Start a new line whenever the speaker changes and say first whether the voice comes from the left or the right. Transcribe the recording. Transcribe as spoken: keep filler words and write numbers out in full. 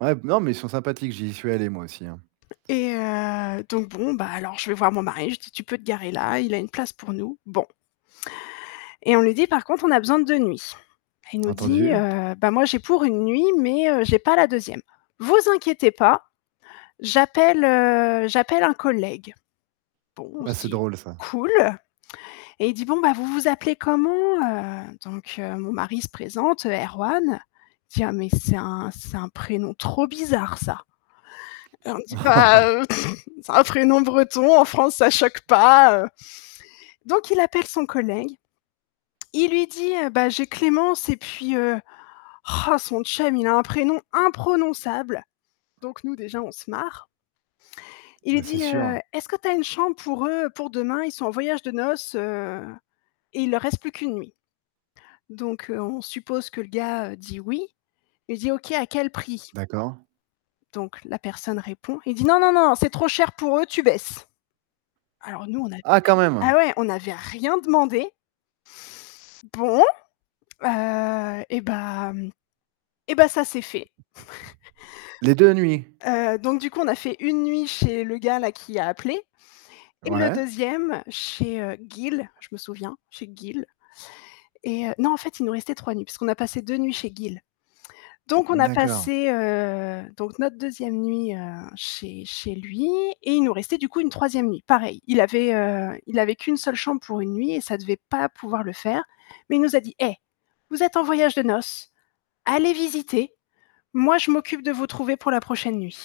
right: Ouais m non, mais ils sont sympathiques, j'y suis allé moi aussi hein.
left: Et heu, donc bon, bah alors je vais voir mon mari, je dis: «Tu peux te garer là, il a une place pour nous», bon. Et on lui dit: «Par contre on a besoin de deux nuits». Il nous dit,
right: Entendu.
left: heu: «Bah moi j'ai pour une nuit, mais heu, j'ai pas la deuxième. Vous inquiétez pas, j'appelle, heu, j'appelle un collègue». Bon, on
right: Ouais
left: se
right: c'est
left: dit:
right: drôle ça.
left: «Cool» et il dit: «Bon, bah vous vous appelez comment? Heu», donc heu, mon mari se présente, heu, Erwan, il dit: «Ah mais c'est un c'est un prénom trop bizarre ça». On dit: «Bah, heu, c'est un prénom breton en France, ça choque pas, heu», donc il appelle son collègue, il lui dit, heu: «Bah j'ai Clémence et puis, heu, roh son chum, il a un prénom imprononçable» donc nous déjà on se marre. Il lui
right: Bah c'est
left: dit:
right: sûr.
left: «Heu, est-ce que tu as une chambre pour eux, pour demain, ils sont en voyage de noces, heu, et il leur reste plus qu'une nuit». Donc heu, on suppose que le gars, heu, dit «oui», il dit: «OK à quel prix?»
right: D'accord.
left: Donc la personne répond, il dit: «Non, non, non, c'est trop cher pour eux, tu baisses» alors nous [unintelligible]
right: Ah quand même!
left: ah ouais, on n'avait rien demandé. Bon, heu, eh bah, mmh, eh bah ça s'est fait.
right: Les deux nuits?
left: Heu, donc du coup on a fait une nuit chez le gars là qui a appelé et le
right: Ouais.
left: deuxième chez, heu, Gill, je me souviens chez Gill, et heu non en fait il nous restait trois nuits puisqu'on a passé deux nuits chez Gill, donc on a
right: D'accord.
left: passé, heu, donc notre deuxième nuit, heu, chez chez lui et il nous restait du coup une troisième nuit, pareil. Il avait, heu, il avait qu'une seule chambre pour une nuit et ça devait pas pouvoir le faire, mais il nous a dit: «Eh, vous êtes en voyage de noces, allez visiter, moi je m'occupe de vous trouver pour la prochaine nuit».